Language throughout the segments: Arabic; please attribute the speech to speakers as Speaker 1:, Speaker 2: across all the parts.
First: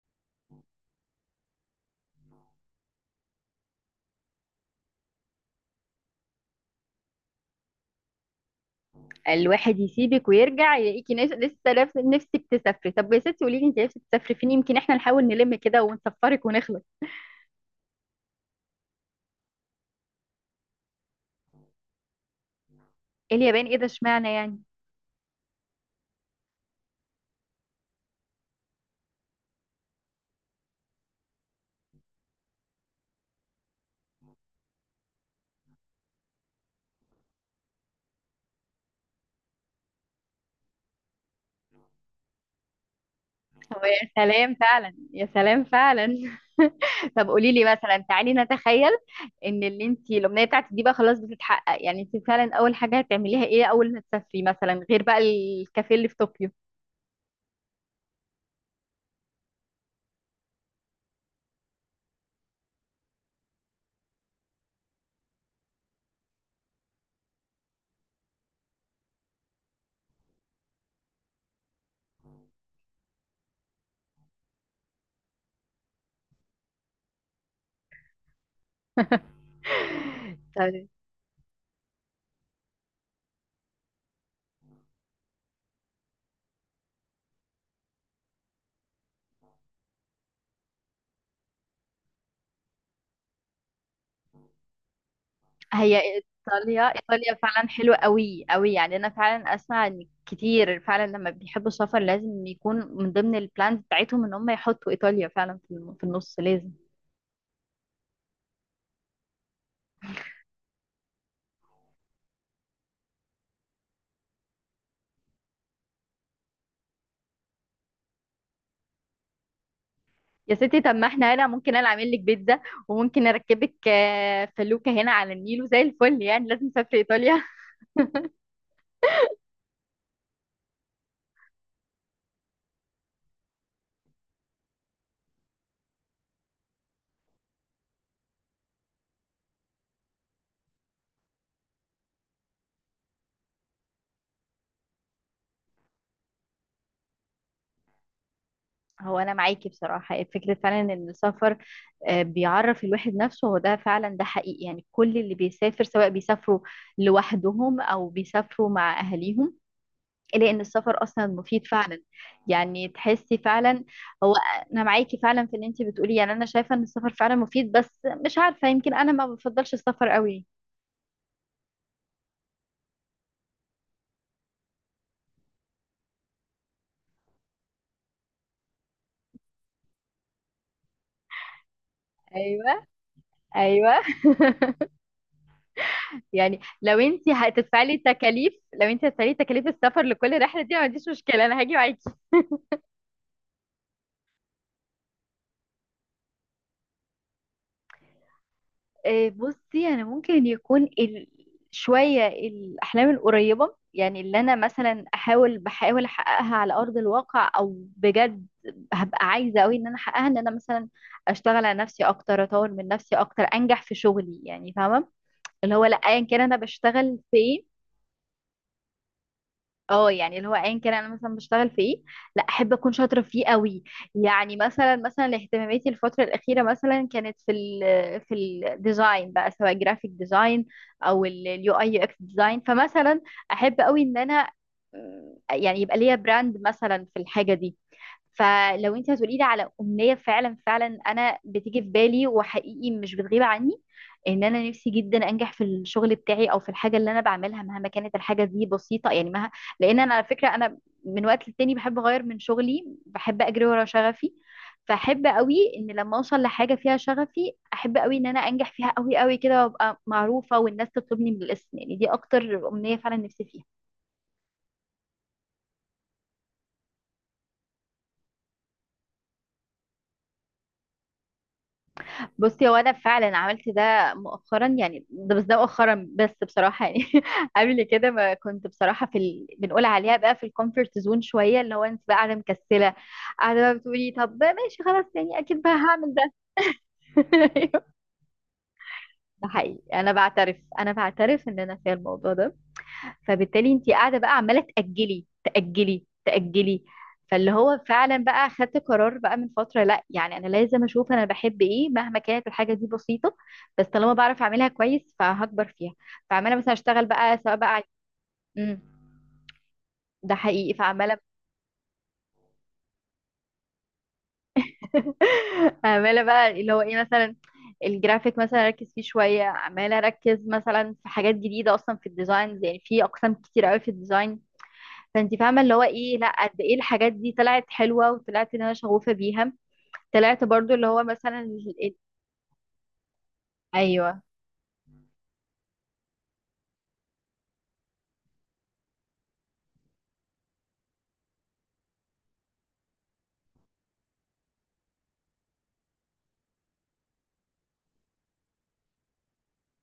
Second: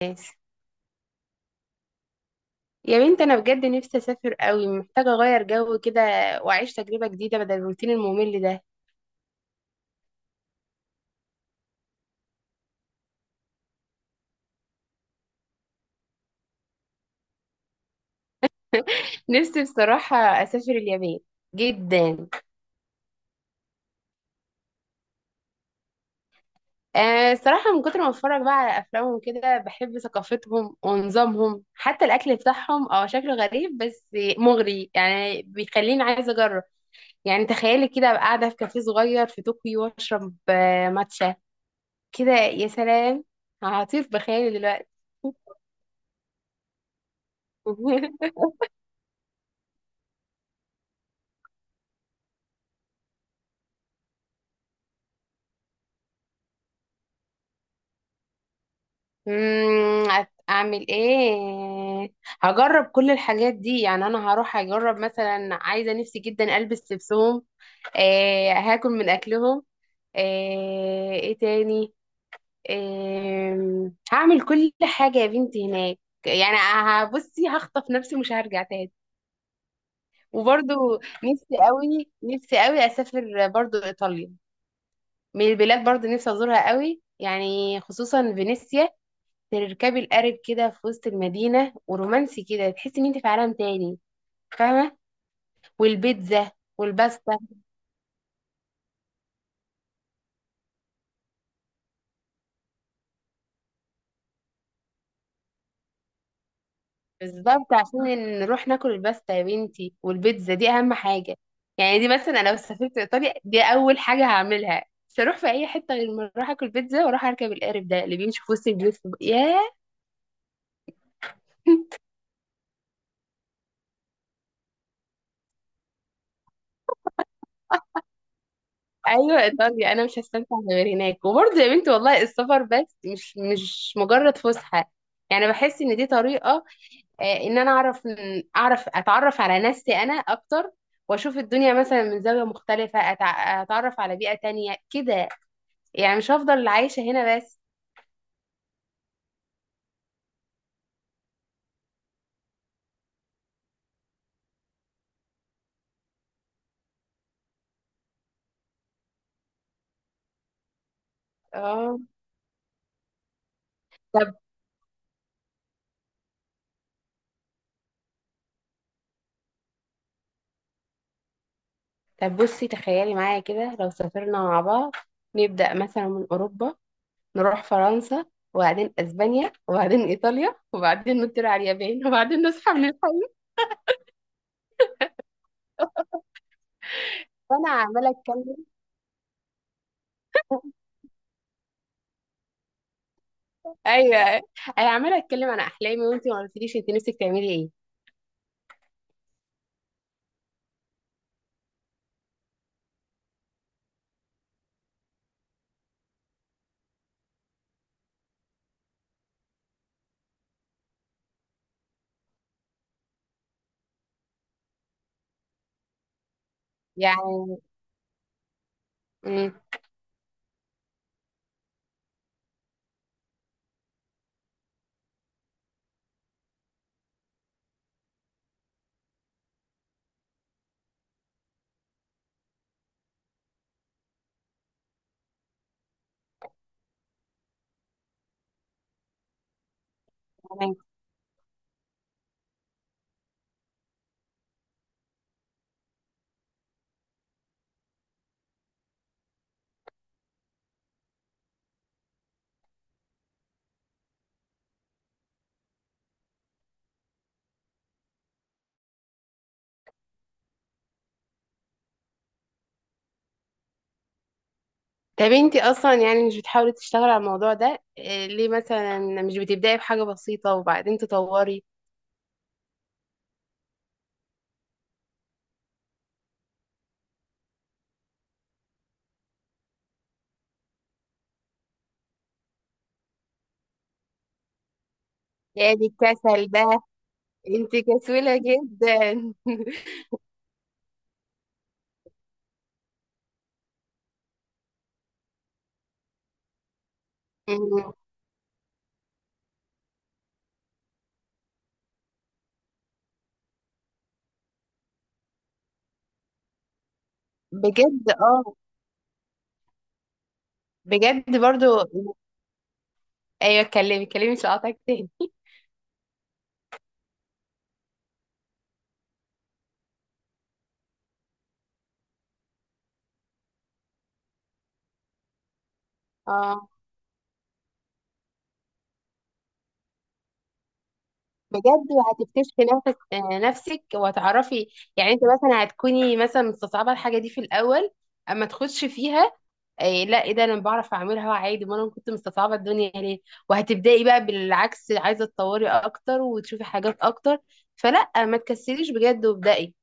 Speaker 1: ناس. يا بنت، انا بجد نفسي اسافر قوي، محتاجه اغير جو كده واعيش تجربه جديده بدل الروتين الممل ده.
Speaker 2: الواحد يسيبك ويرجع يلاقيكي نفسك تسافري. طب يا ستي، قولي لي انت نفسك تسافري فين؟ يمكن احنا نحاول نلم كده ونسفرك ونخلص.
Speaker 1: نفسي بصراحه اسافر اليابان، جدا.
Speaker 2: إيه اليابان؟ ايه ده؟ اشمعنى يعني؟
Speaker 1: آه، الصراحه من كتر ما اتفرج بقى على افلامهم كده، بحب ثقافتهم ونظامهم. حتى الاكل بتاعهم شكله غريب بس مغري، يعني بيخليني عايزه اجرب. يعني تخيلي كده أبقى قاعده في كافيه صغير في طوكيو واشرب ماتشا. كده يا سلام،
Speaker 2: هو
Speaker 1: هطير
Speaker 2: يا سلام
Speaker 1: بخيالي دلوقتي.
Speaker 2: فعلا، يا سلام فعلا. طب قولي لي مثلا، تعالي نتخيل ان اللي انت الامنيه بتاعتك دي بقى خلاص بتتحقق، يعني انت فعلا اول حاجه هتعمليها ايه اول ما تسافري، مثلا غير بقى الكافيه اللي في طوكيو.
Speaker 1: اعمل ايه؟ هجرب كل الحاجات دي، يعني انا هروح اجرب مثلا. عايزه نفسي جدا البس لبسهم. آه، هاكل من اكلهم. آه، ايه تاني؟ آه، هعمل كل حاجه يا بنتي هناك. يعني هبصي هخطف نفسي، مش هرجع تاني.
Speaker 2: طب
Speaker 1: وبرضو، نفسي قوي نفسي قوي اسافر برضو ايطاليا. من البلاد برضو نفسي ازورها قوي، يعني خصوصا فينيسيا. تركبي القارب كده في وسط المدينة، ورومانسي كده، تحسي ان انت في عالم تاني، فاهمة؟
Speaker 2: هي
Speaker 1: والبيتزا
Speaker 2: ايطاليا، ايطاليا
Speaker 1: والباستا.
Speaker 2: فعلا حلوه قوي قوي، يعني انا فعلا اسمع ان كتير فعلا لما بيحبوا السفر لازم يكون من ضمن البلانز بتاعتهم ان هم يحطوا ايطاليا فعلا في النص لازم.
Speaker 1: بالظبط، عشان نروح ناكل الباستا يا بنتي، والبيتزا دي اهم حاجة. يعني دي مثلا، انا لو سافرت ايطاليا، دي اول حاجة هعملها. مش هروح في اي حتة غير ما اروح اكل بيتزا واروح اركب القارب ده اللي بيمشي في وسط البيوت ياه.
Speaker 2: يا ستي، طب ما احنا هنا ممكن انا اعمل لك بيتزا، وممكن اركبك فلوكه هنا على النيل وزي الفل، يعني لازم نسافر ايطاليا.
Speaker 1: ايوه، ايطاليا، انا مش هستمتع غير هناك. وبرضه يا بنتي والله السفر بس مش مجرد فسحه. يعني بحس ان دي طريقه، ان انا اعرف اعرف اتعرف على نفسي انا اكتر. واشوف الدنيا مثلا من زاوية مختلفة، اتعرف على بيئة تانية كده. يعني مش هفضل عايشة هنا بس.
Speaker 2: هو انا معاكي بصراحه فكره فعلا ان السفر بيعرف الواحد نفسه، هو ده فعلا، ده حقيقي، يعني كل اللي بيسافر سواء بيسافروا لوحدهم او بيسافروا مع اهاليهم، لان السفر اصلا مفيد
Speaker 1: اه،
Speaker 2: فعلا، يعني تحسي فعلا. هو
Speaker 1: طب
Speaker 2: انا معاكي فعلا في اللي انت بتقوليه، يعني انا شايفه ان السفر فعلا مفيد، بس مش عارفه، يمكن انا ما بفضلش السفر قوي.
Speaker 1: طب بصي، تخيلي معايا كده لو سافرنا مع بعض. نبدأ مثلا من اوروبا، نروح فرنسا، وبعدين اسبانيا، وبعدين ايطاليا، وبعدين نطير على اليابان، وبعدين نصحى
Speaker 2: ايوه،
Speaker 1: من الحلم.
Speaker 2: ايوه. يعني لو انت
Speaker 1: وانا
Speaker 2: هتدفعي لي
Speaker 1: عماله
Speaker 2: تكاليف،
Speaker 1: اتكلم.
Speaker 2: لو انت هتدفعي لي تكاليف السفر لكل رحله دي أنا ما عنديش مشكله، انا هاجي معاكي.
Speaker 1: ايوه، انا عماله اتكلم عن احلامي، وانتي ما قلتليش انت نفسك تعملي ايه؟
Speaker 2: بصي، انا ممكن يكون شويه الاحلام القريبه، يعني اللي انا مثلا بحاول احققها على ارض الواقع، او بجد هبقى عايزه قوي ان انا احققها، ان انا مثلا اشتغل على نفسي اكتر، اطور من نفسي اكتر، انجح في شغلي، يعني فاهمه اللي هو، لا ايا كان انا بشتغل
Speaker 1: يعني،
Speaker 2: فين.
Speaker 1: امم
Speaker 2: اه يعني اللي هو ايا كان انا مثلا بشتغل في ايه، لا احب اكون شاطره فيه قوي، يعني مثلا اهتماماتي الفتره الاخيره مثلا كانت في الديزاين بقى، سواء جرافيك ديزاين او اليو اي يو اكس ديزاين. فمثلا احب قوي ان انا يعني يبقى ليا براند مثلا في الحاجه دي. فلو انت هتقولي لي على امنيه فعلا، فعلا انا بتيجي في بالي وحقيقي مش بتغيب عني، ان انا نفسي جدا انجح في الشغل بتاعي، او في الحاجه اللي انا بعملها، مهما كانت الحاجه دي بسيطه، يعني لان انا على فكره انا من وقت للتاني بحب اغير من شغلي، بحب اجري ورا شغفي. فاحب قوي ان لما اوصل لحاجه فيها شغفي احب قوي ان انا انجح فيها قوي قوي كده، وابقى معروفه والناس تطلبني بالاسم، يعني دي اكتر امنيه فعلا نفسي فيها.
Speaker 1: طب انتي اصلا يعني مش بتحاولي تشتغلي على الموضوع ده ليه مثلا مش بتبداي بحاجه بسيطه وبعدين تطوري؟
Speaker 2: بصي، هو انا فعلا عملت ده مؤخرا، يعني ده بس، ده مؤخرا بس بصراحه يعني. قبل كده ما كنت بصراحه بنقول عليها بقى في الكومفورت زون شويه، اللي هو انت بقى قاعده مكسله، قاعده بقى بتقولي طب بقى ماشي خلاص، يعني اكيد بقى
Speaker 1: يا دي
Speaker 2: هعمل ده.
Speaker 1: الكسل ده، انتي
Speaker 2: أيوه.
Speaker 1: كسولة جدا.
Speaker 2: ده حقيقي، انا بعترف، انا بعترف ان انا فيها الموضوع ده. فبالتالي انت قاعده بقى عماله تاجلي تاجلي. فاللي هو
Speaker 1: مم.
Speaker 2: فعلا بقى خدت قرار بقى من فتره، لا يعني انا لازم اشوف انا بحب ايه مهما كانت الحاجه دي بسيطه، بس طالما بعرف اعملها كويس فهكبر فيها. فعماله مثلا اشتغل بقى، سواء بقى.
Speaker 1: بجد؟ اه،
Speaker 2: امم، ده حقيقي فعماله.
Speaker 1: بجد. برضو ايوه، اتكلمي اتكلمي، مش هقاطعك تاني.
Speaker 2: عماله بقى اللي هو ايه، مثلا الجرافيك مثلا اركز فيه شويه، عماله اركز مثلا في حاجات جديده اصلا في الديزاين، يعني في اقسام كتير قوي في الديزاين. فانت فاهمه اللي هو ايه، لا قد
Speaker 1: اه،
Speaker 2: ايه الحاجات دي طلعت حلوه، وطلعت ان انا شغوفه بيها. طلعت برضو اللي هو
Speaker 1: بجد وهتكتشفي نفسك
Speaker 2: ايوه.
Speaker 1: وهتعرفي. يعني انت مثلا هتكوني مثلا مستصعبه الحاجه دي في الاول، اما تخش فيها. إيه؟ لا، ايه ده؟ انا بعرف اعملها عادي، ما انا كنت مستصعبه الدنيا ليه؟ وهتبداي بقى بالعكس، عايزه تطوري اكتر وتشوفي حاجات اكتر. فلا، ما تكسليش بجد وابدأي.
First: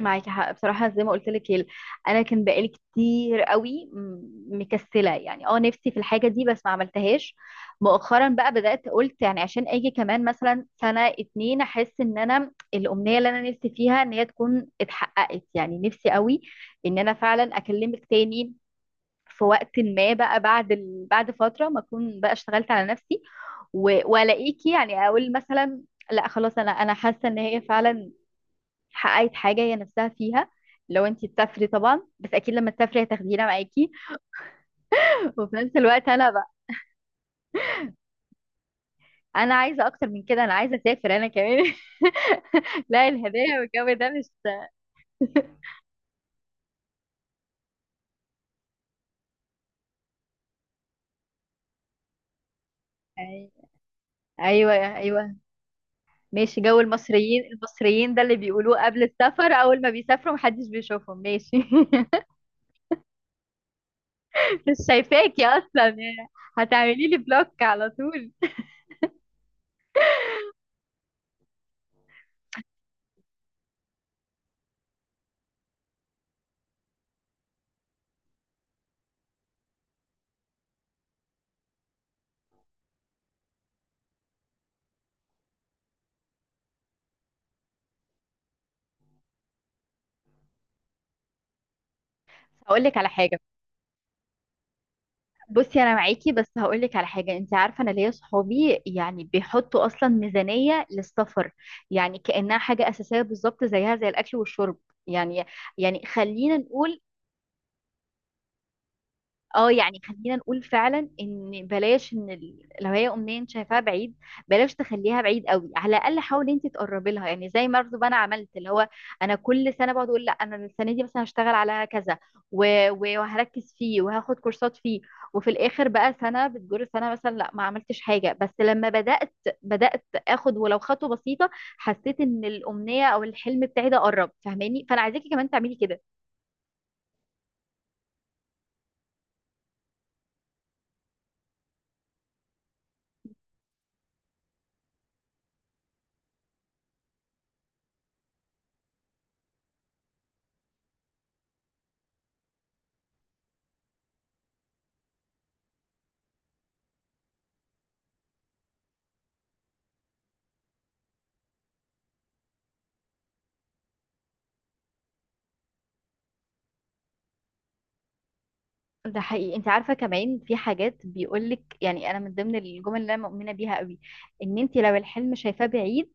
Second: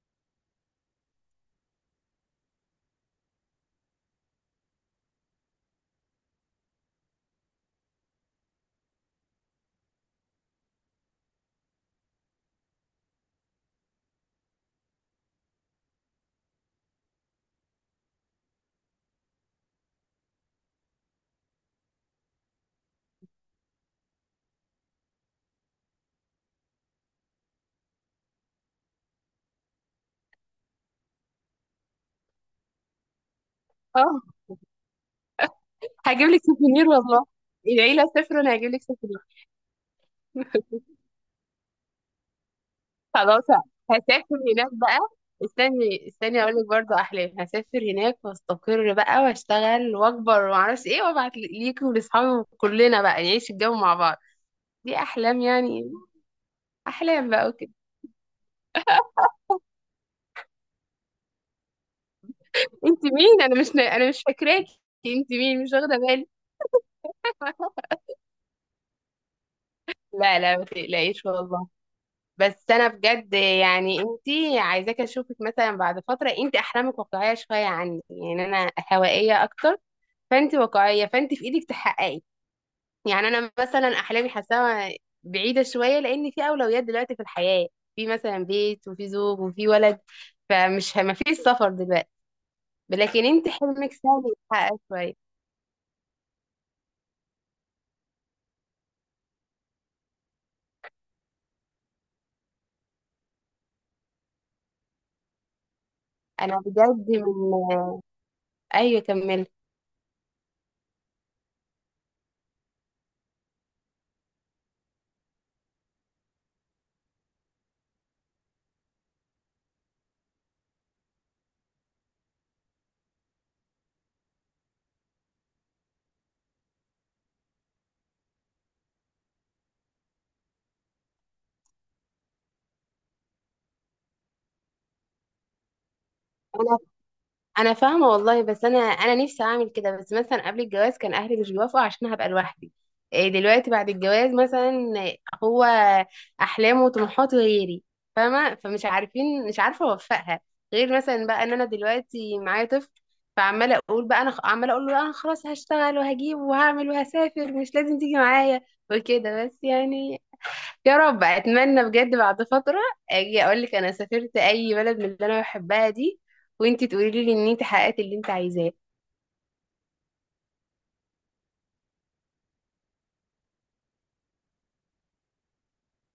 Speaker 2: معاكي حق بصراحه، زي ما قلت لك انا كان بقالي كتير قوي مكسله، يعني اه نفسي في الحاجه دي بس ما عملتهاش. مؤخرا بقى بدات، قلت يعني عشان اجي كمان مثلا سنه اتنين احس ان انا الامنيه اللي انا نفسي فيها ان هي تكون اتحققت، يعني نفسي قوي ان انا فعلا اكلمك تاني في وقت ما بقى بعد بعد فترة ما اكون بقى اشتغلت على نفسي والاقيكي، يعني اقول مثلا لا خلاص، انا حاسة ان هي فعلا حققت حاجة هي نفسها فيها. لو انتي تسافري طبعا، بس اكيد لما تسافري هتاخدينا معاكي.
Speaker 1: اه،
Speaker 2: وفي نفس الوقت
Speaker 1: هجيب
Speaker 2: انا
Speaker 1: لك
Speaker 2: بقى
Speaker 1: سوفينير والله. العيله صفر وانا هجيب لك سوفينير.
Speaker 2: انا عايزة اكتر من كده، انا عايزة اسافر انا كمان. لا،
Speaker 1: خلاص،
Speaker 2: الهدايا والجو ده مش.
Speaker 1: هسافر هناك بقى. استني استني، اقول لك برضه، احلام. هسافر هناك واستقر بقى واشتغل واكبر ومعرفش ايه، وابعت ليكي ولاصحابي وكلنا بقى
Speaker 2: أي-
Speaker 1: نعيش الجو مع بعض.
Speaker 2: ايوه،
Speaker 1: دي
Speaker 2: ايوه.
Speaker 1: احلام يعني،
Speaker 2: ماشي، جو
Speaker 1: احلام
Speaker 2: المصريين،
Speaker 1: بقى.
Speaker 2: المصريين ده اللي بيقولوه قبل السفر، اول ما بيسافروا محدش بيشوفهم، ماشي.
Speaker 1: انت مين؟ انا مش
Speaker 2: مش
Speaker 1: فاكراكي. انت
Speaker 2: شايفاكي
Speaker 1: مين؟ مش
Speaker 2: اصلا
Speaker 1: واخده
Speaker 2: يعني،
Speaker 1: بالي.
Speaker 2: هتعملي لي بلوك على طول.
Speaker 1: لا لا، ما تقلقيش والله. بس انا بجد يعني انت، عايزاك اشوفك مثلا بعد فتره. انت احلامك واقعيه شويه عني، يعني انا هوائيه اكتر. فانت واقعيه، فانت في ايدك تحققي. يعني انا مثلا احلامي حاساها بعيده شويه، لان في اولويات دلوقتي في الحياه. في مثلا بيت وفي زوج وفي ولد، ما فيش سفر دلوقتي.
Speaker 2: هقول لك على
Speaker 1: لكن
Speaker 2: حاجه.
Speaker 1: انت حلمك سهل يتحقق شويه.
Speaker 2: بصي انا معاكي، بس هقول لك على حاجه. انت عارفه انا ليا صحابي يعني بيحطوا اصلا ميزانيه للسفر، يعني كانها حاجه اساسيه بالظبط زيها زي الاكل والشرب. يعني، يعني خلينا
Speaker 1: انا
Speaker 2: نقول.
Speaker 1: بجد ايوه، كملي.
Speaker 2: اه يعني خلينا نقول فعلا ان بلاش ان لو هي امنيه انت شايفاها بعيد، بلاش تخليها بعيد قوي، على الاقل حاولي انت تقربي لها. يعني زي ما برضه انا عملت اللي هو، انا كل سنه بقعد اقول لا انا السنه دي مثلا هشتغل على كذا وهركز فيه وهاخد كورسات فيه، وفي الاخر بقى سنه بتجر سنه مثلا لا ما عملتش حاجه. بس لما بدات اخد ولو خطوه بسيطه، حسيت ان الامنيه او الحلم بتاعي ده قرب، فاهماني؟ فانا عايزاكي كمان تعملي كده.
Speaker 1: انا فاهمه والله. بس انا نفسي اعمل كده. بس مثلا قبل الجواز كان اهلي مش بيوافقوا عشان هبقى لوحدي. إيه؟ دلوقتي بعد الجواز مثلا، هو احلامه وطموحاته غيري، فاهمه؟ فمش عارفين مش عارفه اوفقها. غير مثلا بقى ان انا دلوقتي معايا طفل. فعماله اقول بقى عماله اقول له: لا، انا خلاص هشتغل وهجيب وهعمل وهسافر، مش لازم تيجي معايا. وكده بس يعني. يا رب، اتمنى بجد بعد فترة اجي اقول لك انا سافرت اي بلد من اللي انا بحبها دي، وانتي تقولي لي ان انت حققت اللي انت عايزاه.
Speaker 2: ده حقيقي، انت عارفه كمان في حاجات بيقولك، يعني انا من ضمن الجمل اللي انا مؤمنه بيها قوي ان انت لو الحلم شايفاه بعيد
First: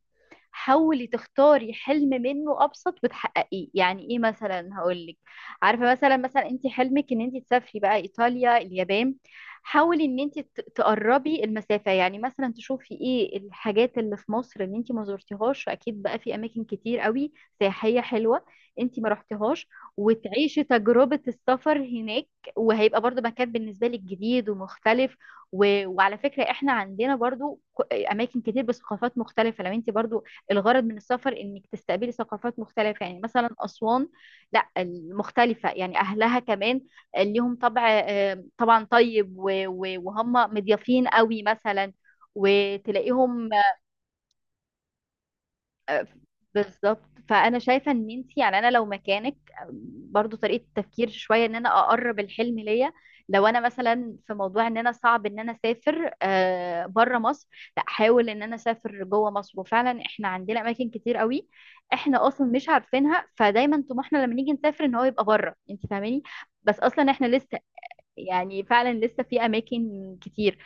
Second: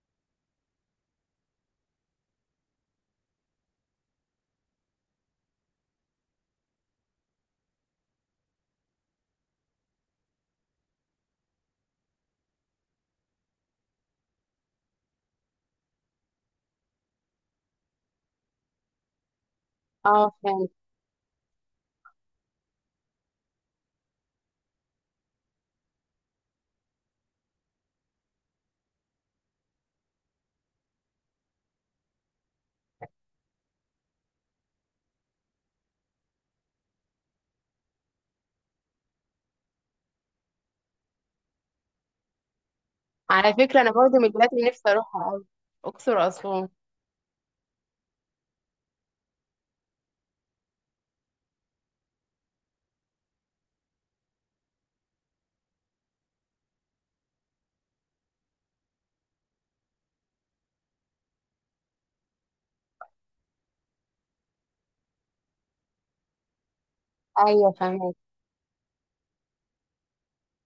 Speaker 2: حاولي تختاري حلم منه ابسط وتحققيه. يعني ايه مثلا؟ هقول لك. عارفه مثلا، انت حلمك ان انت تسافري بقى ايطاليا اليابان، حاولي ان انت تقربي المسافه. يعني مثلا تشوفي ايه الحاجات اللي في مصر اللي انت ما زرتيهاش، اكيد بقى في اماكن كتير قوي سياحيه حلوه انت ما رحتيهاش،
Speaker 1: اه
Speaker 2: وتعيشي
Speaker 1: فهمت.
Speaker 2: تجربه السفر هناك، وهيبقى برضو مكان بالنسبه لك جديد ومختلف. وعلى فكرة احنا عندنا برضو اماكن كتير بثقافات مختلفة. لو انت برضو الغرض من السفر انك تستقبلي ثقافات مختلفة، يعني مثلا أسوان، لا المختلفة يعني أهلها كمان ليهم طبع طبعا طيب، وهم مضيافين قوي مثلا، وتلاقيهم.
Speaker 1: على فكرة انا برضه من البلاد اللي نفسي اروحها قوي،
Speaker 2: آه،
Speaker 1: اقصر واسوان.
Speaker 2: بالظبط. فانا شايفه ان انت، يعني انا لو مكانك آه، برضو طريقه التفكير شويه ان انا اقرب الحلم ليا. لو انا مثلا في موضوع ان انا صعب ان انا اسافر بره مصر، لا احاول ان انا اسافر جوه مصر، وفعلا احنا عندنا اماكن كتير قوي احنا اصلا مش عارفينها. فدايما طموحنا لما نيجي نسافر ان هو يبقى بره، انت فاهماني؟ بس اصلا احنا لسه،
Speaker 1: ايوه فهمت.
Speaker 2: يعني فعلا لسه في اماكن كتير.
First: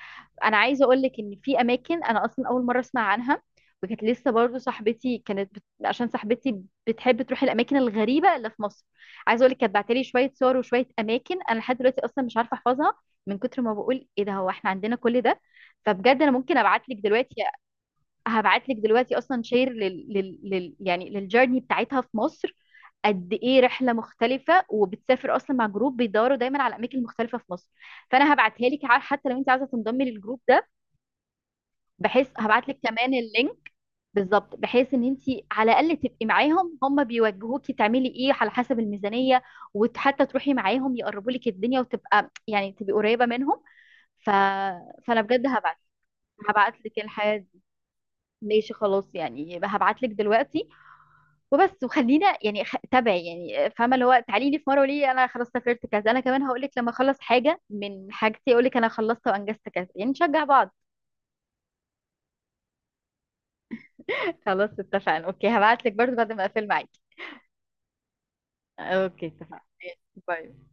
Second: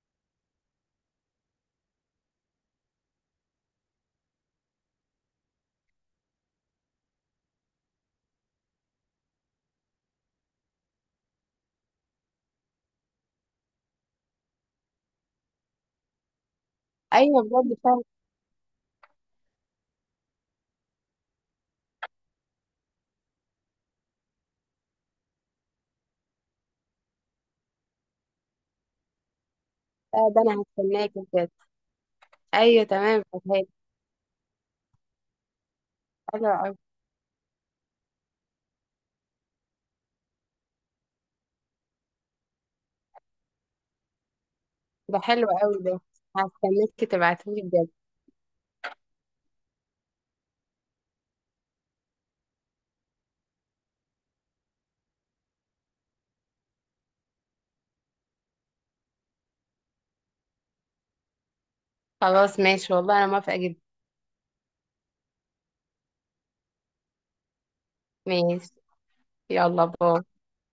Speaker 2: انا عايزه اقول لك ان في اماكن انا اصلا اول مره اسمع عنها. وكانت لسه برضو صاحبتي كانت عشان صاحبتي بتحب تروح الاماكن الغريبه اللي في مصر، عايزه اقول لك كانت بعتلي شويه صور وشويه اماكن انا لحد دلوقتي اصلا مش عارفه احفظها، من كتر ما بقول ايه ده، هو احنا عندنا كل ده؟ فبجد انا ممكن ابعت لك دلوقتي،
Speaker 1: ايوه بجد فهمت.
Speaker 2: هبعت لك دلوقتي اصلا شير يعني للجيرني بتاعتها في مصر، قد ايه رحله مختلفه، وبتسافر اصلا مع جروب بيدوروا دايما على اماكن مختلفه في مصر. فانا هبعتها لك حتى لو انت عايزه تنضمي للجروب
Speaker 1: ده انا
Speaker 2: ده،
Speaker 1: هستناكي بجد.
Speaker 2: بحيث هبعت لك
Speaker 1: ايوه
Speaker 2: كمان
Speaker 1: تمام فهمت.
Speaker 2: اللينك. بالظبط، بحيث ان انت على الاقل تبقي
Speaker 1: حلو قوي
Speaker 2: معاهم، هم بيوجهوكي تعملي ايه على حسب الميزانيه، وحتى تروحي معاهم يقربوا لك الدنيا، وتبقى يعني تبقي قريبه منهم. ف...
Speaker 1: ده.
Speaker 2: فانا بجد
Speaker 1: حلو قوي ده،
Speaker 2: هبعت لك
Speaker 1: هستناكي
Speaker 2: الحاجات دي.
Speaker 1: تبعتيلي بجد.
Speaker 2: ماشي خلاص، يعني هبعت لك دلوقتي وبس. وخلينا يعني تابع يعني، فاهمه اللي هو تعالي لي في مره وليه انا خلاص سافرت كذا، انا كمان هقول لك لما اخلص حاجه من حاجتي، اقول لك انا خلصت وانجزت كذا، يعني نشجع بعض.
Speaker 1: خلاص ماشي والله، انا موافقة جدا.
Speaker 2: خلاص اتفقنا. اوكي، هبعت لك برضه بعد ما اقفل معاكي.
Speaker 1: ماشي،
Speaker 2: اوكي، اتفقنا.
Speaker 1: يلا باي.
Speaker 2: باي.